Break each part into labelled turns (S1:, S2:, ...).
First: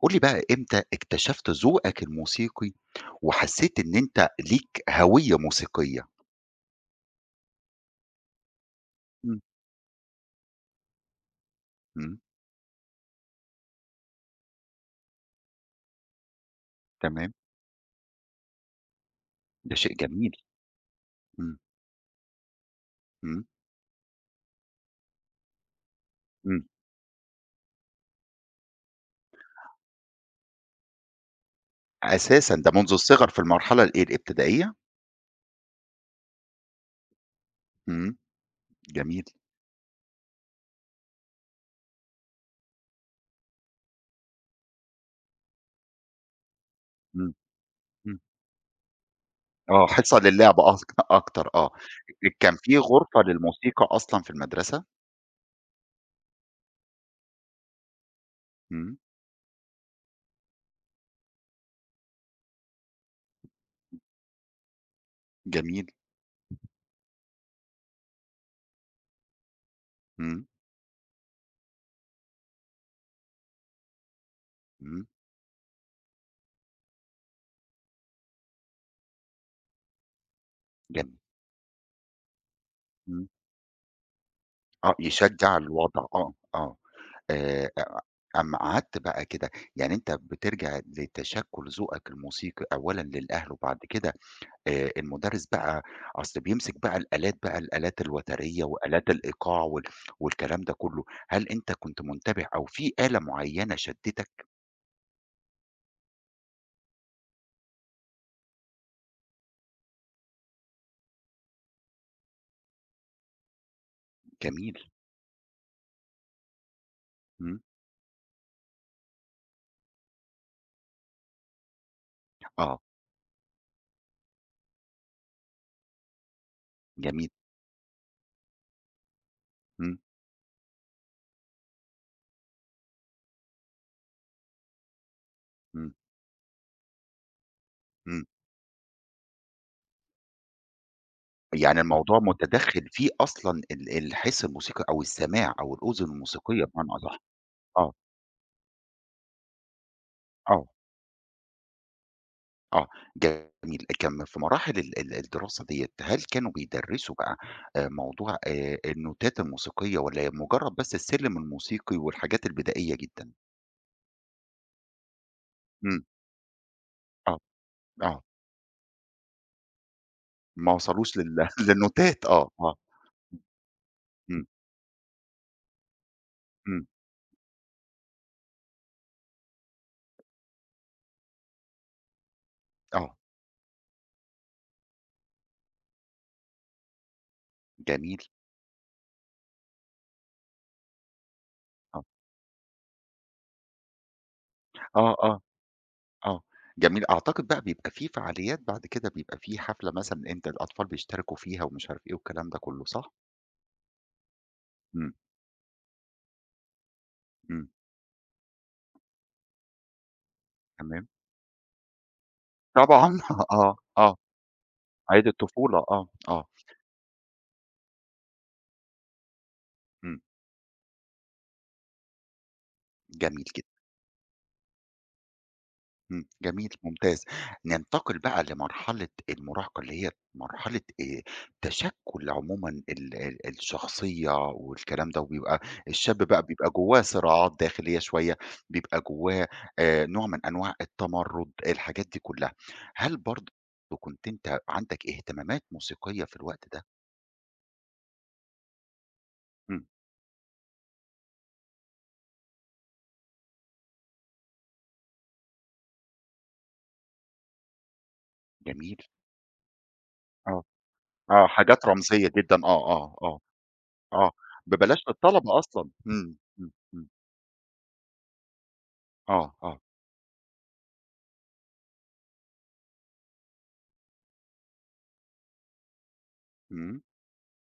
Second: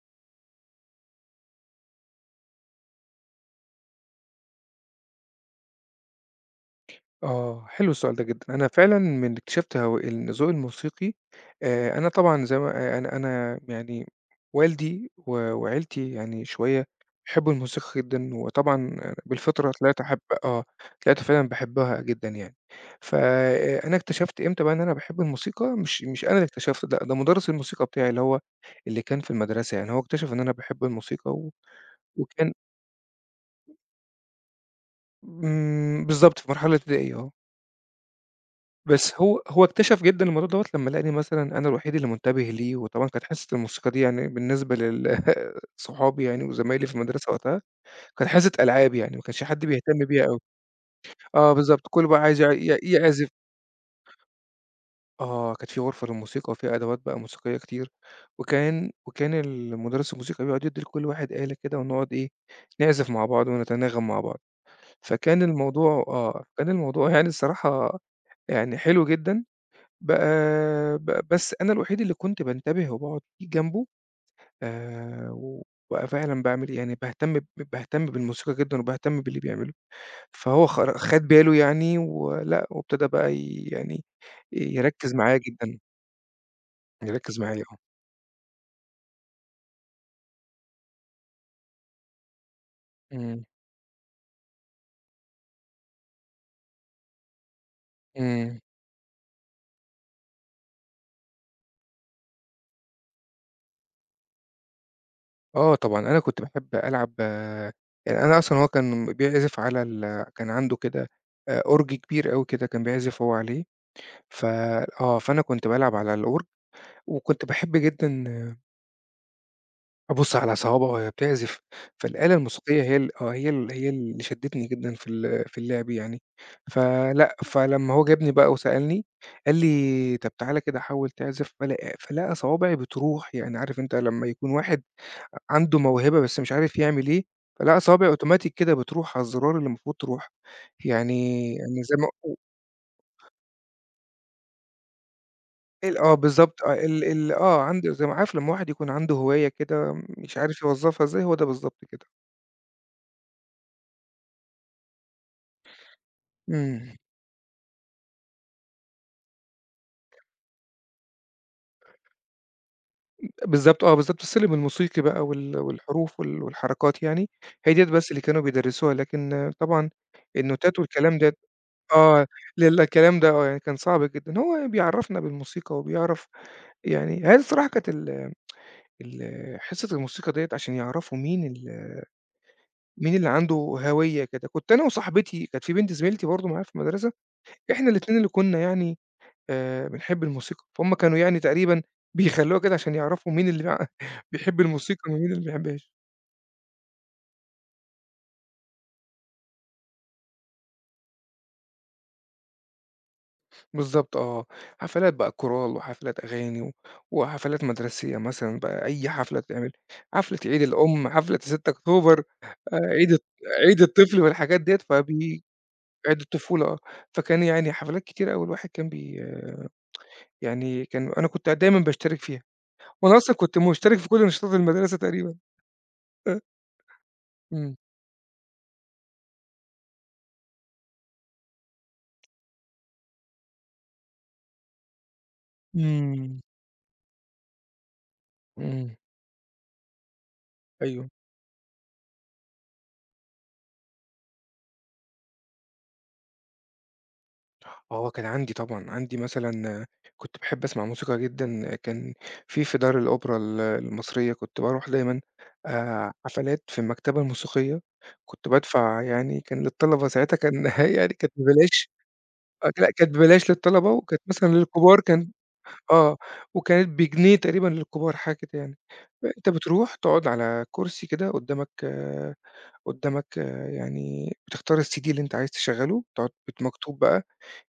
S1: قُل لي بقى إمتى اكتشفت ذوقك الموسيقي وحسيت إن أنت ليك هوية موسيقية؟
S2: آه، حلو السؤال ده جدًا. أنا فعلًا من
S1: إمم،
S2: اكتشفت هو إن ذوقي الموسيقي أنا
S1: إمم،
S2: طبعًا زي ما أنا يعني والدي و وعيلتي يعني شوية
S1: تمام،
S2: بيحبوا الموسيقى جدًا، وطبعًا بالفطرة
S1: ده شيء
S2: طلعت أحب
S1: جميل،
S2: طلعت فعلًا
S1: إمم،
S2: باحبها جدًا يعني.
S1: إمم،
S2: فأنا اكتشفت إمتى بقى إن أنا باحب الموسيقى، مش أنا اللي
S1: إمم،
S2: اكتشفت، لأ، ده مدرس الموسيقى بتاعي اللي كان في المدرسة يعني، هو اكتشف إن أنا باحب الموسيقى وكان
S1: أساسًا ده منذ الصغر في المرحلة الإيه، الابتدائية؟
S2: بالضبط في مرحلة ابتدائية، آه.
S1: إمم،
S2: بس
S1: جميل،
S2: هو اكتشف جدًا الموضوع دوّة لمّا لقاني مثلًا أنا الوحيد اللي منتبه ليه، وطبعًا كانت حصة الموسيقى دي يعني بالنسبة لل صحابي يعني وزمايلي في المدرسة
S1: إمم،
S2: وقتها،
S1: إمم،
S2: كانت حصة ألعاب يعني ما كانش حد
S1: آه،
S2: بيهتم
S1: حصة
S2: بيها أوي.
S1: للعب أكتر
S2: آه
S1: آه،
S2: بالضبط، كلّه بقى عايز يع
S1: كان في
S2: ي
S1: غرفة
S2: يعزف
S1: للموسيقى أصلًا في المدرسة؟
S2: آه، كانت في غرفة للموسيقى وفيها أدوات بقى موسيقية كتير، وكان
S1: إمم،
S2: وكان المدرس الموسيقى بيقعد يدّي لكل واحد آلة كده ونقعد إيه، نعزف مع بعض ونتناغم مع بعض. فكان
S1: جميل،
S2: الموضوع كان الموضوع يعني الصراحة يعني حلو جدًا بقى
S1: إمم،
S2: بس أنا الوحيد اللي كنت بانتبه وباقعد جنبه
S1: إمم،
S2: آآ، وأبقى فعلًا باعمل يعني باهتم بالموسيقى جدًا وباهتم باللي بيعمله، فهو
S1: جميل،
S2: خَد باله يعني ولأ، وابتدى
S1: إمم،
S2: بقى يعني
S1: آه،
S2: يركّز معايا
S1: يشجّع
S2: جدًا،
S1: الوضع، آه، آه.
S2: يركّز معايا آه،
S1: أ أمّا قعدت بقى كده، يعني أنت بترجع لتشكُّل ذوقك الموسيقي أولًا
S2: إمم،
S1: للأهل وبعد كده المُدرِّس بقى أصل بيمسك بقى الآلات بقى، الآلات
S2: إمم،
S1: الوترية وآلات الإيقاع والكلام ده كُلّه، هل أنت كنت منتبه أو في آلة معيّنة شدِّتك؟
S2: آه طبعًا، أنا كنت باحب ألعب يعني أنا أصلًا هو كان بيعزف على ال كان عنده كده أورج كبير أوي كده كان بيعزف هو عليه، ف
S1: جميل،
S2: آه، فأنا كنت بالعب على الأورج، وكنت
S1: إمم،
S2: باحب جدًا أبُص على صوابعه وهي بتعزف، فالآلة
S1: آه،
S2: الموسيقية هي ال هي اللي شدّتني جدًا في ال في اللعب يعني،
S1: جميل،
S2: فلأ، فلمّا هو جابني بقى وسألني، قال
S1: إمم،
S2: لي: "طَب تعالَ كده حاول تعزف." فلقى صوابعي بتروح، يعني عارف أنت لمّا يكون واحد عنده
S1: إمم،
S2: موهبة بس مش عارف يعمل إيه، فلقى صوابعي
S1: إمم،
S2: أوتوماتيك كده بتروح على الزرار اللي المفروض تروح، يعني
S1: يعني
S2: يعني زي ما
S1: الموضوع مُتدخِّل فيه أصلًا الحِس الموسيقي أو السماع أو
S2: ال
S1: الأذن
S2: بالضبط،
S1: الموسيقية
S2: آه
S1: بمعنى
S2: ال
S1: أصح،
S2: ال آه عنده
S1: آه،
S2: زي ما عارف لمّا واحد يكون عنده هواية كده مش عارف
S1: آه.
S2: يوظّفها إزاي، هو ده بالضبط كده.
S1: آه، جميل. كان في مراحل ال ال الدراسة ديّة، هل كانوا
S2: إمم.
S1: بيدرّسوا بقى موضوع النوتات الموسيقية والّا مجرّد بس السلِّم الموسيقي والحاجات البدائية جدًا؟
S2: بالضبط آه، بالضبط السلِّم الموسيقي بقى وال
S1: إمم،
S2: والحروف وال والحركات يعني،
S1: آه،
S2: هي ديّة بس
S1: آه،
S2: اللي كانوا بيدرّسوها، لكن آه، طبعًا
S1: ما
S2: النوتات
S1: وصلوش
S2: والكلام
S1: لل
S2: ده
S1: للنوتات
S2: آه،
S1: آه، آه،
S2: لل الكلام ده آه، يعني كان صعب جدًا،
S1: إمم،
S2: هو بيعرّفنا بالموسيقى وبيعرف
S1: إمم،
S2: يعني هي الصراحة كانت ال ال حصة الموسيقى ديّة عشان يعرفوا مين ال مين
S1: آه،
S2: اللي عنده هَوية كده، كنت أنا وصاحبتي كانت في بنت زميلتي برضه معايا في المدرسة، إحنا
S1: جميل،
S2: الاتنين اللي كنا يعني بنحب الموسيقى، فهُم كانوا يعني تقريبًا
S1: آه،
S2: بيخلّوها كده عشان يعرفوا مين اللي بيحب الموسيقى
S1: آه،
S2: ومين
S1: آه،
S2: اللي ما بيحبهاش.
S1: آه، جميل. أعتقد بقى بيبقى في فعاليات بعد كده، بيبقى في حفلة مثلًا أنت الأطفال بيشتركوا فيها ومش عارف إيه والكلام ده كُلّه، صح؟
S2: بالضبط آه،
S1: إمم،
S2: حفلات بقى كورال وحفلات أغاني و وحفلات
S1: إمم،
S2: مدرسية مثلًا بقى أي حفلة تتعمل، حفلة عيد
S1: تمام.
S2: الأم، حفلة 6 أكتوبر، آآ عيد
S1: طبعًا،
S2: الط
S1: آه،
S2: عيد
S1: آه،
S2: الطفل والحاجات ديّة،
S1: عيد
S2: فبي
S1: الطفولة، آه،
S2: عيد
S1: آه،
S2: الطفولة آه، فكان يعني حفلات كتيرة أوي الواحد كان بي
S1: إمم.
S2: يعني كان أنا كنت دايمًا باشترك فيها، وأنا أصلًا
S1: جميل
S2: كنت
S1: جدًا،
S2: مشترك في كل نشاطات المدرسة تقريبًا
S1: إمم،
S2: آه،
S1: جميل ممتاز.
S2: إمم.
S1: ننتقل بقى لمرحلة المراهقة اللي هي مرحلة تشكُّل عمومًا ال ال الشخصية والكلام ده، وبيبقى الشاب
S2: إمم.
S1: بقى بيبقى جوّاه صراعات داخلية شوية،
S2: إمم،
S1: بيبقى جوّاه نوع من أنواع
S2: أيوه.
S1: التمرُّد، الحاجات دي كلّها. هل برضه كنت أنت عندك اهتمامات موسيقية في الوقت ده؟
S2: آه، كان عندي طبعًا، عندي
S1: إمم،
S2: مثلًا كنت باحب أسمع موسيقى جدًا، كان في في دار الأوبرا ال المصرية كنت باروح دايمًا حفلات في المكتبة الموسيقية، كنت
S1: جميل،
S2: بادفع يعني كان للطلبة ساعتها كان
S1: آه،
S2: يعني كانت
S1: آه، حاجات
S2: ببلاش
S1: رمزية جدًا،
S2: آه،
S1: آه،
S2: لأ كانت
S1: آه، آه،
S2: ببلاش للطلبة وكانت
S1: آه،
S2: مثلًا
S1: ببلاش
S2: للكبار كان
S1: للطلبة أصلًا،
S2: آه،
S1: إمم، إمم،
S2: وكانت
S1: إمم،
S2: بجنيه تقريبًا للكبار حاجة كده يعني، أنت
S1: آه، آه.
S2: بتروح تقعد على كرسي كده قدامك آه، قدامك آه، يعني بتختار الCD اللي أنت عايز تشغّله، تقعد بت مكتوب
S1: إمم،
S2: بقى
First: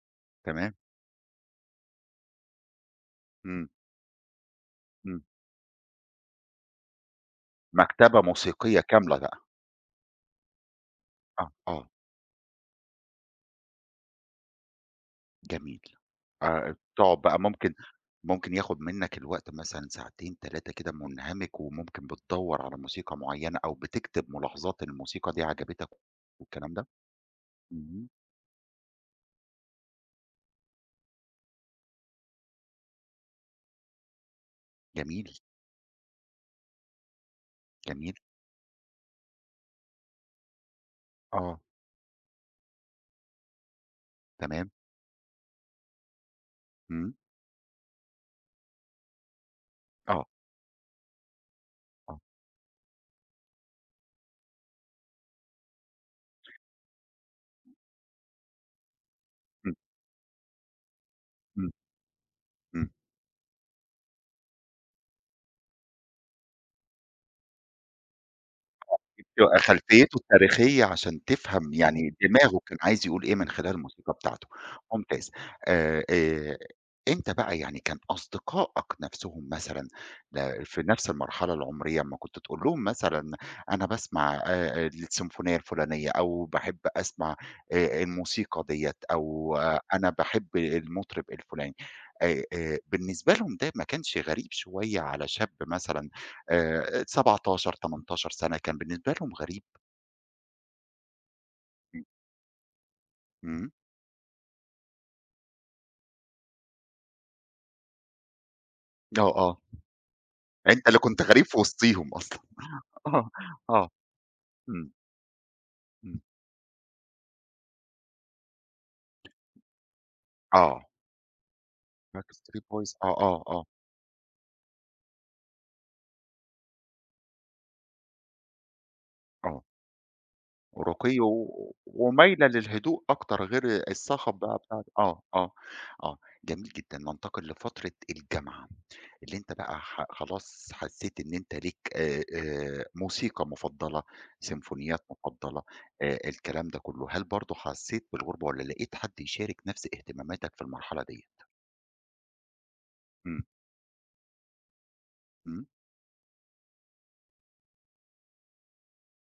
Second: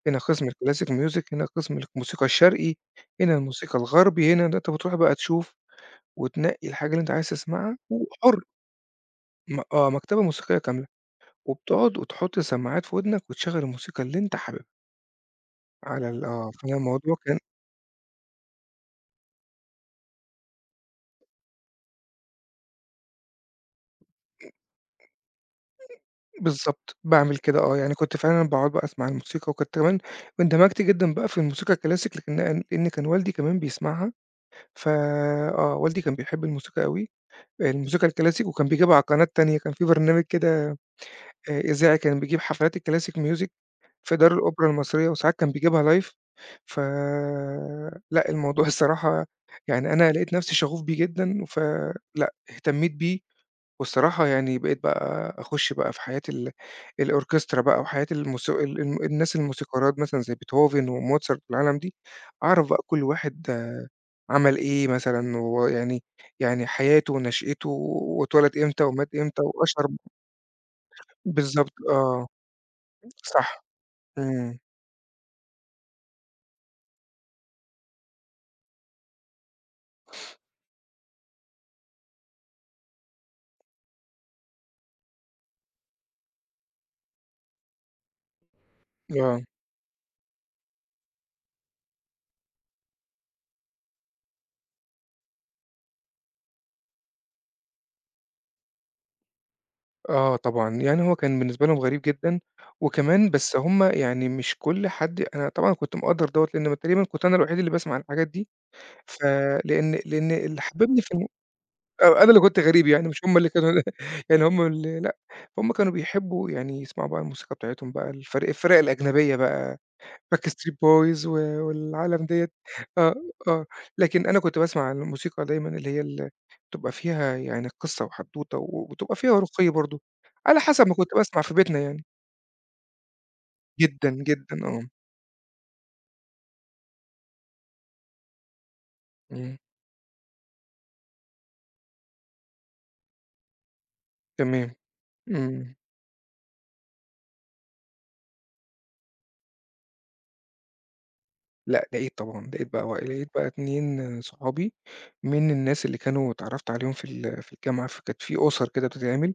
S2: هنا قسم
S1: تمام،
S2: الclassic music هنا قسم الموسيقى الشرقي، هنا
S1: إمم،
S2: الموسيقى الغربي، هنا ده أنت بتروح بقى
S1: إمم،
S2: تشوف وتنقي الحاجة اللي أنت عايز تسمعها
S1: مكتبة
S2: وحُر
S1: موسيقية كاملة بقى،
S2: م آه، مكتبة موسيقية كاملة،
S1: آه، آه،
S2: وبتقعد وتحط السماعات في ودنك وتشغّل الموسيقى اللي أنت حاببها
S1: جميل،
S2: على ال آه، فأنا الموضوع
S1: تقعد
S2: كان
S1: بقى ممكن ياخد منك الوقت مثلًا ساعتين 3 كده مُنهمِك، وممكن بتدوّر على موسيقى معيّنة أو بتكتب ملاحظات إن الموسيقى دي عجبتك والكلام ده،
S2: بالضبط، باعمل كده آه، يعني
S1: اهم،
S2: كنت فعلًا باقعد بقى أسمع الموسيقى وكنت كمان اندمجت جدًا بقى في الموسيقى الclassic لكن لإن كان والدي كمان بيسمعها، ف
S1: جميل،
S2: آه، والدي كان بيحب الموسيقى أوي، الموسيقى
S1: جميل،
S2: الclassic وكان بيجيبها على قناة تانية، كان في برنامج كده
S1: آه،
S2: إذاعي كان بيجيب حفلات الclassic music في دار الأوبرا
S1: تمام،
S2: المصرية وساعات كان بيجيبها live ف
S1: إمم،
S2: لأ، الموضوع الصراحة يعني أنا
S1: آه،
S2: لقيت نفسي شغوف بيه جدًا،
S1: آه،
S2: فلأ، اهتميت بيه والصراحة يعني بقيت بقى أخُش بقى في حياة ال الأوركسترا بقى وحياة الموس ال الم الناس
S1: إمم،
S2: الموسيقارات مثلًا زي بيتهوفن وموتسارت
S1: إمم،
S2: والعالم دي، أعرف بقى
S1: إمم.
S2: كل واحد عمل إيه مثلًا ويعني يعني يعني حياته ونشأته واتولد إمتى ومات إمتى
S1: يبقى
S2: وأشهر
S1: خلفيته التاريخية عشان تفهم
S2: بالضبط،
S1: يعني
S2: آه،
S1: دماغه كان عايز يقول إيه من
S2: صح.
S1: خلال الموسيقى بتاعته،
S2: إمم.
S1: ممتاز. آآ آآ أنت بقى يعني كان أصدقائك نَفْسهم مثلًا ده في نَفْس المرحلة العمرية أمّا كنت تقول لهم مثلًا أنا باسمع السيمفونية الفُلانية أو باحب أسمع الموسيقى ديّة
S2: آه.
S1: أو أنا باحب المطرب الفُلاني، بالنسبة لهم ده ما كانش غريب شوية على شاب مثلًا 17، 18 سَنة كان بالنسبة لهم غريب.
S2: آه طبعًا. يعني هو كان بالنسبة لهم غريب
S1: إمم.
S2: جدًا وكمان بس
S1: إمم.
S2: هم يعني مش كل حد أنا طبعًا كنت مقدّر دوّة لإن تقريبًا كنت أنا الوحيد اللي باسمع الحاجات دي،
S1: آه، آه.
S2: فلإن اللي
S1: يعني أنت اللي
S2: حبّبني في
S1: كنت
S2: الم
S1: غريب في وسطيهم
S2: آه. أنا
S1: أصلًا.
S2: اللي كنت غريب يعني مش
S1: آه،
S2: هم اللي كانوا
S1: آه.
S2: يعني هم
S1: إمم،
S2: اللي لأ، هم كانوا
S1: إمم.
S2: بيحبّوا يعني يسمعوا بقى الموسيقى بتاعتهم بقى الفرق الأجنبية بقى Backstreet
S1: آه.
S2: Boys و والعالم ديّة
S1: Backstreet Boys
S2: آه،
S1: آه، آه، آه،
S2: آه، لكن أنا كنت باسمع الموسيقى دايمًا اللي هي ال بتبقى فيها يعني قصة وحدوتة و وبتبقى فيها
S1: آه.
S2: رُقي برضه، على حسب ما كنت
S1: أوروقية
S2: باسمع في
S1: و
S2: بيتنا يعني،
S1: ومايلة للهدوء أكتر غير
S2: جدًا،
S1: الصخب
S2: جدًا
S1: بقى بتاع
S2: آه،
S1: آه، آه، آه. جميل جدًا. ننتقل لفترة الجامعة. اللي أنت
S2: إمم،
S1: بقى خلاص حسّيت إن أنت ليك موسيقى مُفضّلة،
S2: تمام،
S1: سيمفونيات مُفضّلة،
S2: إمم،
S1: الكلام ده كُلّه، هل برضه حسّيت بالغُربة والّا لقيت حد يشارك نَفْس اهتماماتك في المرحلة ديّة؟
S2: لأ لقيت طبعًا، لقيت بقى و لقيت
S1: إمم،
S2: بقى 2 صحابي من
S1: إمم،
S2: الناس اللي كانوا اتعرّفت عليهم في ال في الجامعة، فكانت في أُسَر كده بتتعمل،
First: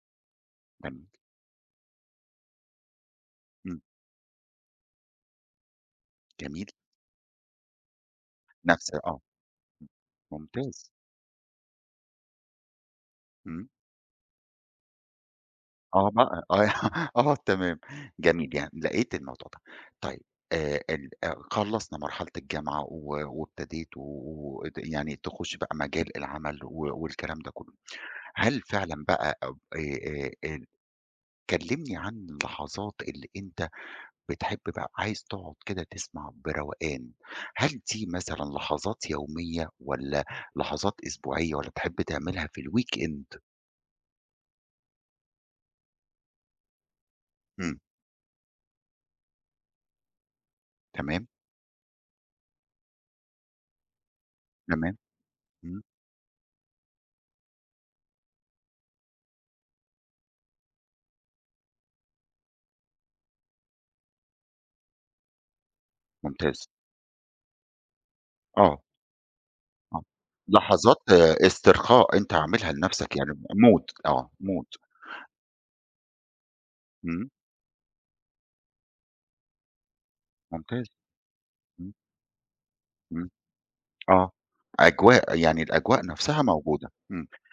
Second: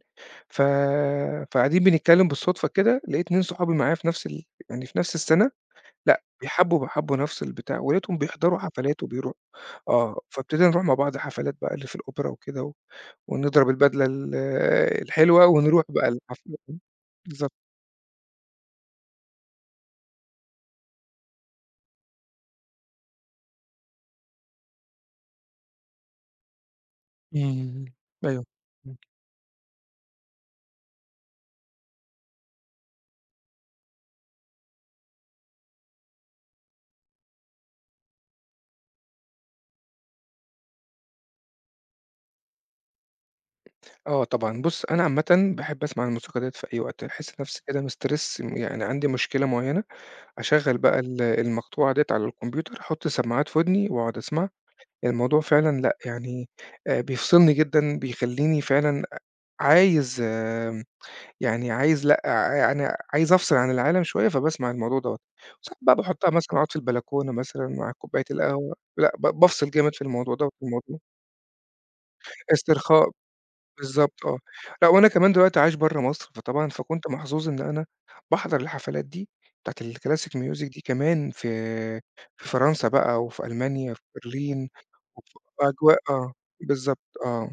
S2: ف
S1: تمام،
S2: فقاعدين بنتكلّم بالصدفة كده، لقيت 2 صحابي
S1: إمم،
S2: معايا في نفس ال يعني في نفس السَنة لأ،
S1: جميل،
S2: بيحبّوا حبّوا نَفْس البتاع، ولقيتهم بيحضروا
S1: نَفْس
S2: حفلات
S1: آه،
S2: وبيروحوا آه، فابتدينا نروح
S1: ممتاز،
S2: مع بعض حفلات بقى اللي في الأوبرا وكده و
S1: إمم،
S2: ونضرب البدلة ال الحلوة ونروح بقى
S1: آه بقى،
S2: الحفلة
S1: آه،
S2: دي.
S1: آه
S2: بالضبط.
S1: تمام، جميل، يعني لقيت الموضوع ده. طيب ال خلّصنا مرحلة الجامعة و وابتديت و وت يعني تخُش بقى مجال العمل والكلام ده كُلّه.
S2: إمم. أيوه.
S1: هل
S2: إمم.
S1: فعلًا بقى أب كلمني عن اللحظات اللي أنت بتحب بقى عايز تقعد كده تسمع بروقان، هل دي مثلًا لحظات يومية والّا لحظات أسبوعية والّا تحب تعملها في الweekend؟
S2: آه طبعًا. بُص، أنا عامةً باحب أسمع الموسيقى ديّة في أي وقت، أحس نَفْسي
S1: إمم،
S2: كده مسترِس م يعني عندي مشكلة معيّنة، أشغّل بقى ال
S1: تمام،
S2: المقطوعة ديّة على الكمبيوتر، أحُط سماعات في ودني وأقعد أسمعها.
S1: تمام،
S2: الموضوع
S1: إمم،
S2: فعلًا لأ، يعني بيفصلني جدًا، بيخلّيني فعلًا عايز يعني عايز لأ، يعني عايز أفصل عن العالم شوية، فباسمع الموضوع دوّة. وساعات بقى باحطها مثلًا
S1: ممتاز،
S2: أقعد في البلكونة مثلًا مع كوباية القهوة،
S1: آه،
S2: لأ بافصل جامد في
S1: آه،
S2: الموضوع دوّة،
S1: لحظات
S2: الموضوع
S1: آه، استرخاء أنت عاملها
S2: استرخاء،
S1: لنفسك يعني mood
S2: بالضبط
S1: آه
S2: آه.
S1: mood
S2: لأ، وأنا كمان دلوقتي عايش برّه مصر، فطبعًا فكنت
S1: إمم،
S2: محظوظ إن أنا باحضر الحفلات دي بتاعة الclassic music دي
S1: ممتاز،
S2: كمان في
S1: إمم،
S2: في فرنسا بقى
S1: إمم،
S2: وفي ألمانيا، في
S1: آه،
S2: برلين،
S1: أجواء
S2: وفي
S1: يعني
S2: أجواء
S1: الأجواء
S2: آه،
S1: نفسها موجودة،
S2: بالضبط
S1: إمم،
S2: آه.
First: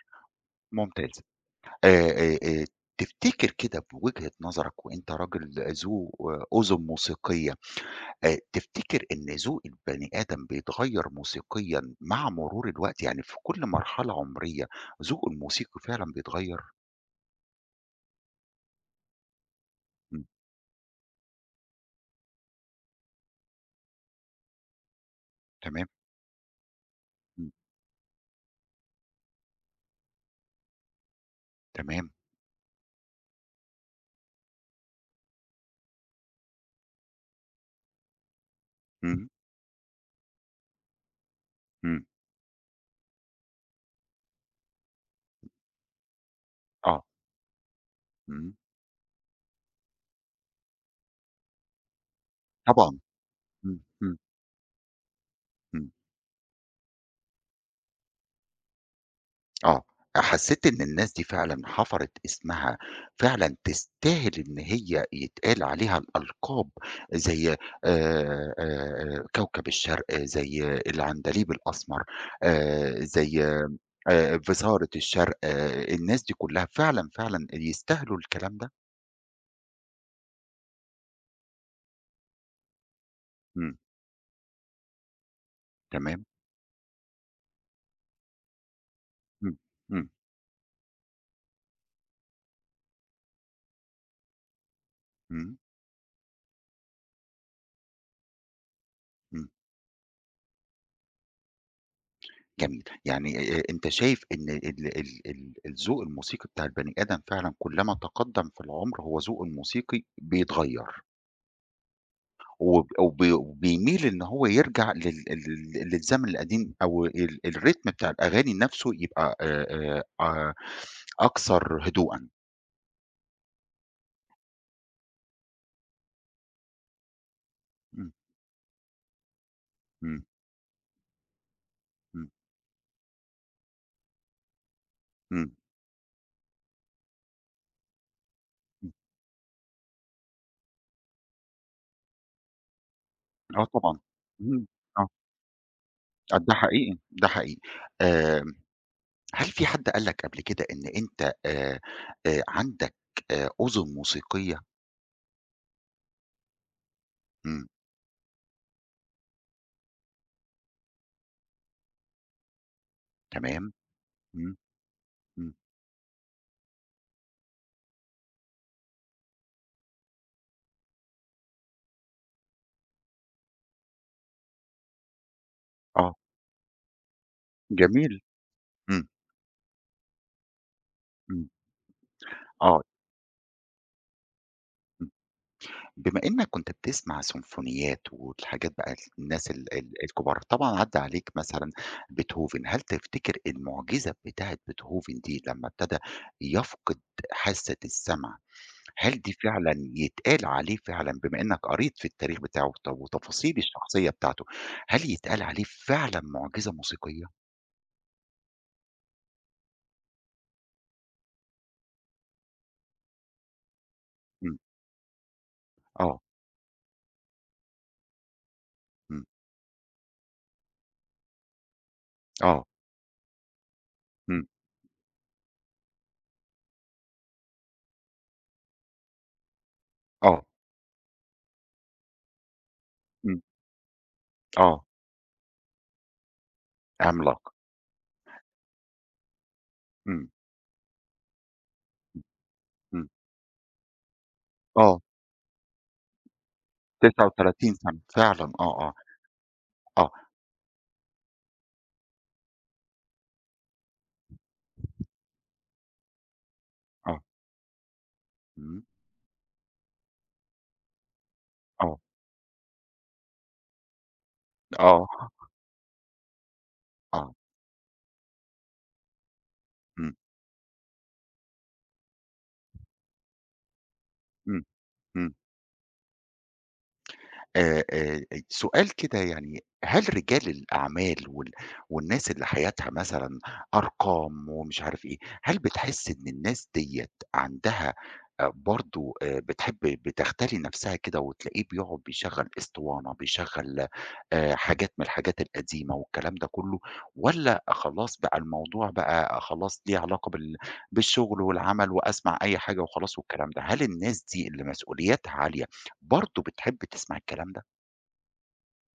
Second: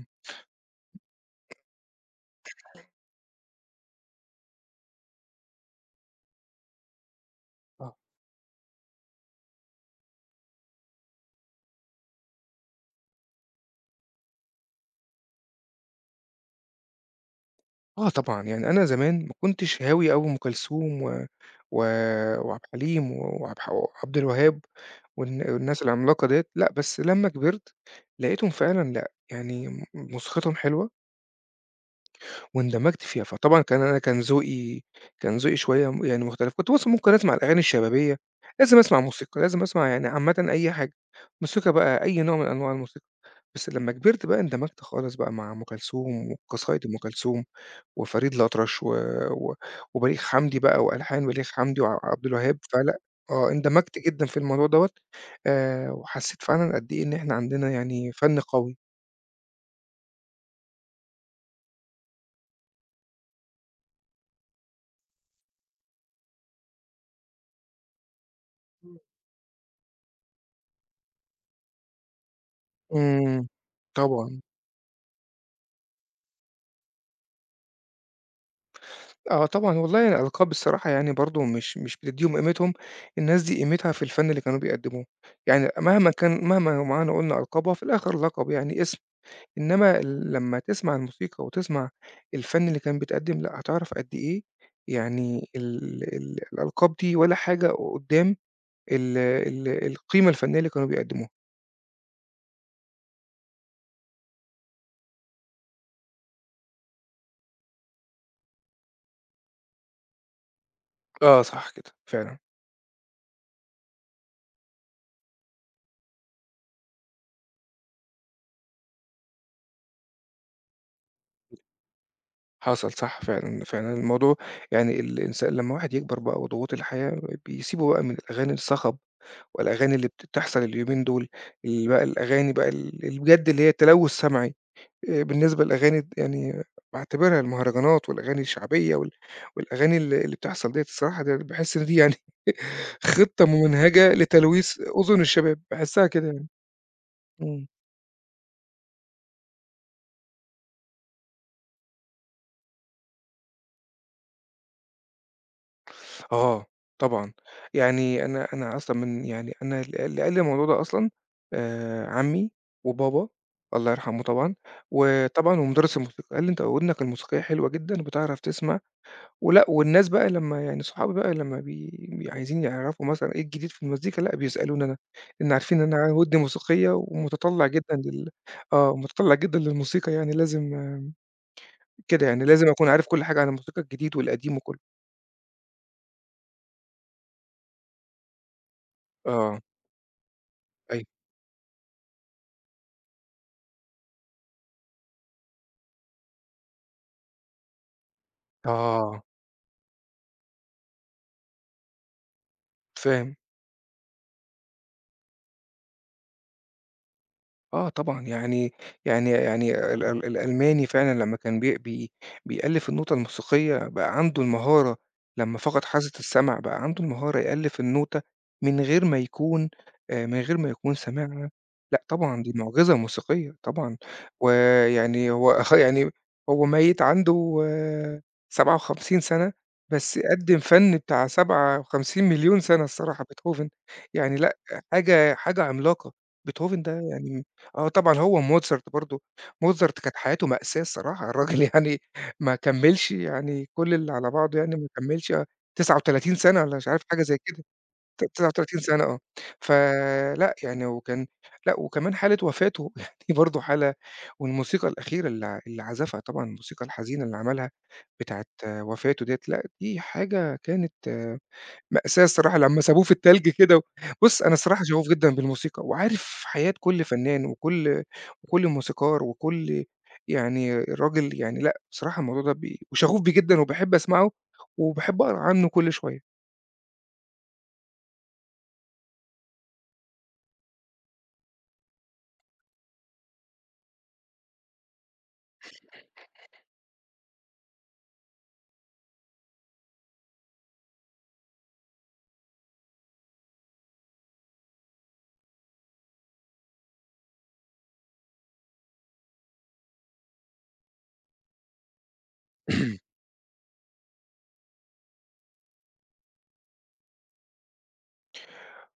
S1: ممتاز. آآ آآ آآ تفتكر كده بوجهة نظرك وأنت راجل ذو آه، أذن موسيقية، تفتكر إن ذوق البني آدم بيتغيّر موسيقيًا مع مرور الوقت؟ يعني في كل مرحلة عمرية ذوقه الموسيقي فعلًا بيتغيّر؟
S2: آه طبعًا، يعني أنا زمان ما كنتش هاوي
S1: إمم،
S2: أوي أم كلثوم و و وعبد الحليم و- وعبد الوهاب والناس
S1: تمام،
S2: العملاقة ديّة، لأ، بس لمّا
S1: إمم،
S2: كبرت لقيتهم فعلًا لأ، يعني موسيقتهم حلوة
S1: تمام،
S2: واندمجت فيها، فطبعًا كان أنا كان ذوقي كان ذوقي شوية يعني مختلف، كنت مثلًا ممكن أسمع الأغاني الشبابية، لازم أسمع
S1: إمم،
S2: موسيقى، لازم أسمع يعني عامةً أي حاجة، موسيقى بقى
S1: إمم،
S2: أي نوع من أنواع الموسيقى، بس لمّا كبرت بقى اندمجت خالص بقى مع أم كلثوم وقصايد أم
S1: آه،
S2: كلثوم. وفريد
S1: إمم،
S2: الأطرش و و وبليغ حمدي بقى وألحان بليغ حمدي وعبد الوهاب، فلأ
S1: طبعًا،
S2: آه،
S1: إمم،
S2: اندمجت
S1: إمم،
S2: جدًا في الموضوع دوّة
S1: إمم.
S2: وحسّيت فعلًا قد إيه إن إحنا عندنا يعني فَن قوي.
S1: آه، حسيت إن الناس دي فعلًا حفرت اسمها، فعلًا تستاهل إن هي يتقال عليها الألقاب زي كوكب الشرق، زي العندليب الأسمر، زي
S2: إمم، طبعًا.
S1: فِصارة الشرق، آه، الناس دي كلها فعلًا، فعلًا يستاهلوا الكلام ده؟
S2: آه طبعًا، والله الألقاب الصراحة يعني برضه مش بتدّيهم قيمتهم، الناس دي
S1: إمم،
S2: قيمتها في الفَن اللي كانوا بيقدّموه، يعني مهما
S1: تمام،
S2: كان مهما معانا قُلنا ألقاب هو في الآخر لقب يعني اسم.
S1: إمم،
S2: إنما
S1: إمم،
S2: ال- لمّا تسمع الموسيقى وتسمع الفن اللي كان بيتقدّم، لأ هتعرف قد إيه يعني
S1: إمم،
S2: ال ال الألقاب دي ولا حاجة قُدّام ال
S1: إمم.
S2: ال القيمة الفنية اللي كانوا بيقدّموها.
S1: جميل، يعني أنت شايف إن ال ال ال الذوق الموسيقي بتاع البني آدم فعلًا كلّما تقدّم في العمر هو ذوقه الموسيقي بيتغيّر،
S2: آه، صح كده. فعلًا،
S1: وب وب وبيميل إن هو يرجع لل لل للزمن القديم أو الريتم بتاع الأغاني نَفْسه يبقى آه، أكثر هدوءًا.
S2: حصل صح فعلًا، فعلًا الموضوع يعني الإنسان لمّا واحد يكبر بقى وضغوط الحياة بيسيبوا بقى
S1: إمم،
S2: من الأغاني الصخب والأغاني اللي
S1: إمم،
S2: بتحصل اليومين دول، ال بقى
S1: إمم،
S2: الأغاني بقى ال اللي بجد اللي هي تلوث سمعي.
S1: إمم،
S2: بالنسبة للأغاني د يعني باعتبرها المهرجانات والأغاني
S1: إمم،
S2: الشعبية وال والأغاني ال اللي بتحصل ديّة الصراحة ده باحس إن دي يعني خطة
S1: آه طبعًا.
S2: ممنهجة
S1: إمم،
S2: لتلويث
S1: آه،
S2: أذن الشباب، باحسها كده يعني.
S1: ده حقيقي، ده حقيقي.
S2: إمم.
S1: آآ هل في حد قال لك قبل كده إن أنت عندك أذن موسيقية؟
S2: آه، طبعًا.
S1: إمم،
S2: يعني أنا أصلًا من يعني أنا ال اللي قال لي الموضوع ده أصلًا عمي وبابا
S1: تمام،
S2: الله يرحمه
S1: إمم،
S2: طبعًا،
S1: إمم،
S2: وطبعًا ومدرس الموسيقى، قال لي: "أنت ودنك الموسيقية حلوة جدًا وبتعرف تسمع" ولأ، والناس بقى لمّا يعني صحابي بقى لمّا بي عايزين يعرفوا مثلًا إيه الجديد في المزيكا، لأ، بيسألوني أنا، لإن عارفين إن أنا
S1: آه،
S2: ودني موسيقية ومتطلّع جدًا
S1: جميل،
S2: لل آه،
S1: إمم،
S2: متطلّع جدًا للموسيقى يعني لازم آه،
S1: إمم،
S2: كده يعني، لازم
S1: آه،
S2: أكون عارف كل حاجة عن الموسيقى الجديد والقديم وكله.
S1: إمم، بما إنك كنت بتسمع سيمفونيات والحاجات بقى الناس
S2: آه،
S1: ال ال الكبار، طبعًا عدّى
S2: أيوه.
S1: عليك مثلًا بيتهوفن، هل تفتكر المُعجزة بتاعة بيتهوفن دي لمّا ابتدى يفقد حاسة السمع هل
S2: آه،
S1: دي فعلًا يتقال عليه فعلًا بما إنك قريت في التاريخ بتاعه
S2: فاهم.
S1: وتفاصيل الشخصية بتاعته، هل يتقال عليه فعلًا معجزة موسيقية؟
S2: آه طبعًا، يعني يعني يعني ال ال الألماني فعلًا لمّا كان بي بيألِّف النوتة الموسيقية بقى عنده
S1: إمم،
S2: المهارة، لمّا فقد حاسة
S1: آه،
S2: السمع بقى عنده المهارة يألِّف النوتة من غير ما
S1: إمم،
S2: يكون من غير ما يكون سامعها، لأ طبعًا دي
S1: آه،
S2: معجزة موسيقية طبعًا،
S1: إمم،
S2: ويعني هو آه يعني هو ميّت عنده 57 سَنة، بس
S1: آه،
S2: قدِّم فن بتاع 57.000.000 سَنة الصراحة
S1: إمم،
S2: بيتهوفن، يعني لأ
S1: آه،
S2: حاجة عملاقة، بيتهوفن ده يعني
S1: عملاق،
S2: آه طبعًا هو وموزارت برضه، موزارت كانت
S1: إمم،
S2: حياته مأساة الصراحة، الراجل يعني ما
S1: إمم،
S2: كمّلش يعني كل اللي على بعضه يعني ما
S1: آه،
S2: كمّلش 39 سَنة والّا مش عارف حاجة زي كده،
S1: 39 سنة فعلًا، آه، آه،
S2: 39 سَنة آه،
S1: آه،
S2: فلأ يعني وكان لأ وكمان حالة وفاته يعني برضه حالة والموسيقى الأخيرة اللي عزفها طبعًا الموسيقى
S1: آه،
S2: الحزينة اللي عملها بتاعة
S1: إمم،
S2: وفاته ديّة، لأ دي حاجة كانت
S1: آه،
S2: مأساة الصراحة لمّا سابوه في التلج كده، بُص أنا الصراحة
S1: آه،
S2: شغوف جدًا بالموسيقى، وعارف حياة كل
S1: آه،
S2: فنان وكل وكل موسيقار وكل
S1: إمم،
S2: يعني راجل يعني لأ، بصراحة الموضوع ده بي وشغوف بيه جدًا وباحب أسمعه،
S1: إمم،
S2: وباحب
S1: إمم.
S2: أقرا عنه كل شوية.
S1: سؤال كده يعني، هل رجال الأعمال والناس اللي حياتها مثلًا أرقام ومش عارف إيه، هل بتحس إن الناس ديّة عندها برضه بتحب بتغتَلي نَفْسها كده وتلاقيه بيقعد بيشغّل أسطوانة، بيشغّل حاجات من الحاجات القديمة والكلام ده كُلّه والّا خلاص بقى الموضوع بقى خلاص ليه علاقة بالشُغل والعمل وأسمع أي حاجة وخلاص والكلام ده، هل الناس دي اللي مسؤولياتها عالية برضه بتحب تسمع الكلام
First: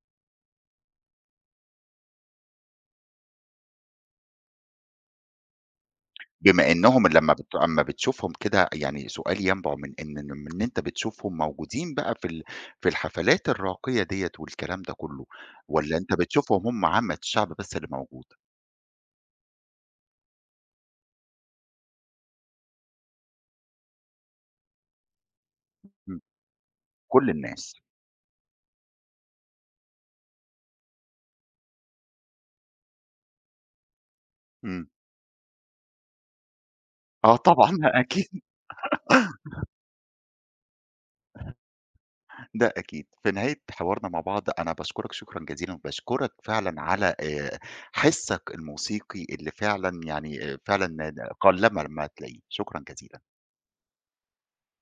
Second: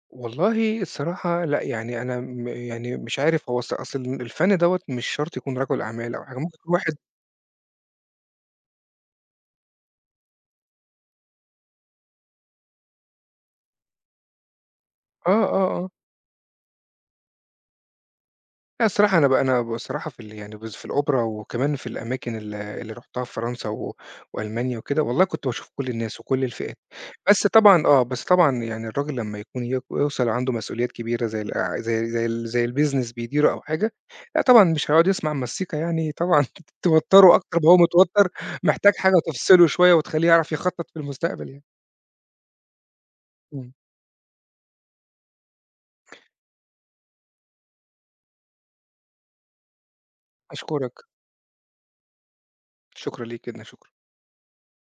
S2: والله الصراحة لأ، يعني أنا م يعني مش عارف هو أص أصل الفن دوّة مش شرط يكون رجل أعمال أو حاجة، ممكن
S1: بما
S2: يكون واحد
S1: إنهم لمّا أمّا بتشوفهم كده يعني سؤالي ينبع من إن أنت بتشوفهم موجودين بقى في في الحفلات الراقية ديّة والكلام ده كلّه،
S2: آه، آه، آه.
S1: والّا أنت بتشوفهم هم عامة الشعب بس اللي موجود؟
S2: لأ الصراحة أنا بقى أنا بصراحة في ال يعني بس في الأوبرا وكمان في الأماكن ال اللي رُحتها في فرنسا و وألمانيا وكده، والله كنت باشوف كل الناس
S1: إمم،
S2: وكل الفئات،
S1: كل
S2: بس
S1: الناس،
S2: طبعًا آه، بس طبعًا يعني الراجل لمّا يكون يك يوصل عنده مسؤوليات كبيرة زي الع زي زي ال زي الbusiness بيديره أو حاجة، لأ طبعًا
S1: إمم،
S2: مش هيقعد يسمع مزيكا يعني طبعًا
S1: آه
S2: توتّره أكتر ما
S1: طبعًا
S2: هو متوتّر،
S1: أكيد،
S2: محتاج حاجة تفصله شوية وتخلّيه يعرف يخطط في المستقبل يعني.
S1: ده أكيد. في نهاية
S2: إمم،
S1: حوارنا مع بعض أنا باشكرك شكرًا جزيلًا، وباشكرك فعلًا على حِسّك الموسيقي اللي فعلًا يعني
S2: أشكرك،
S1: فعلًا قلّما ما تلاقيه، شكرًا
S2: شكرًا
S1: جزيلًا.
S2: ليك جدًا، شكرًا.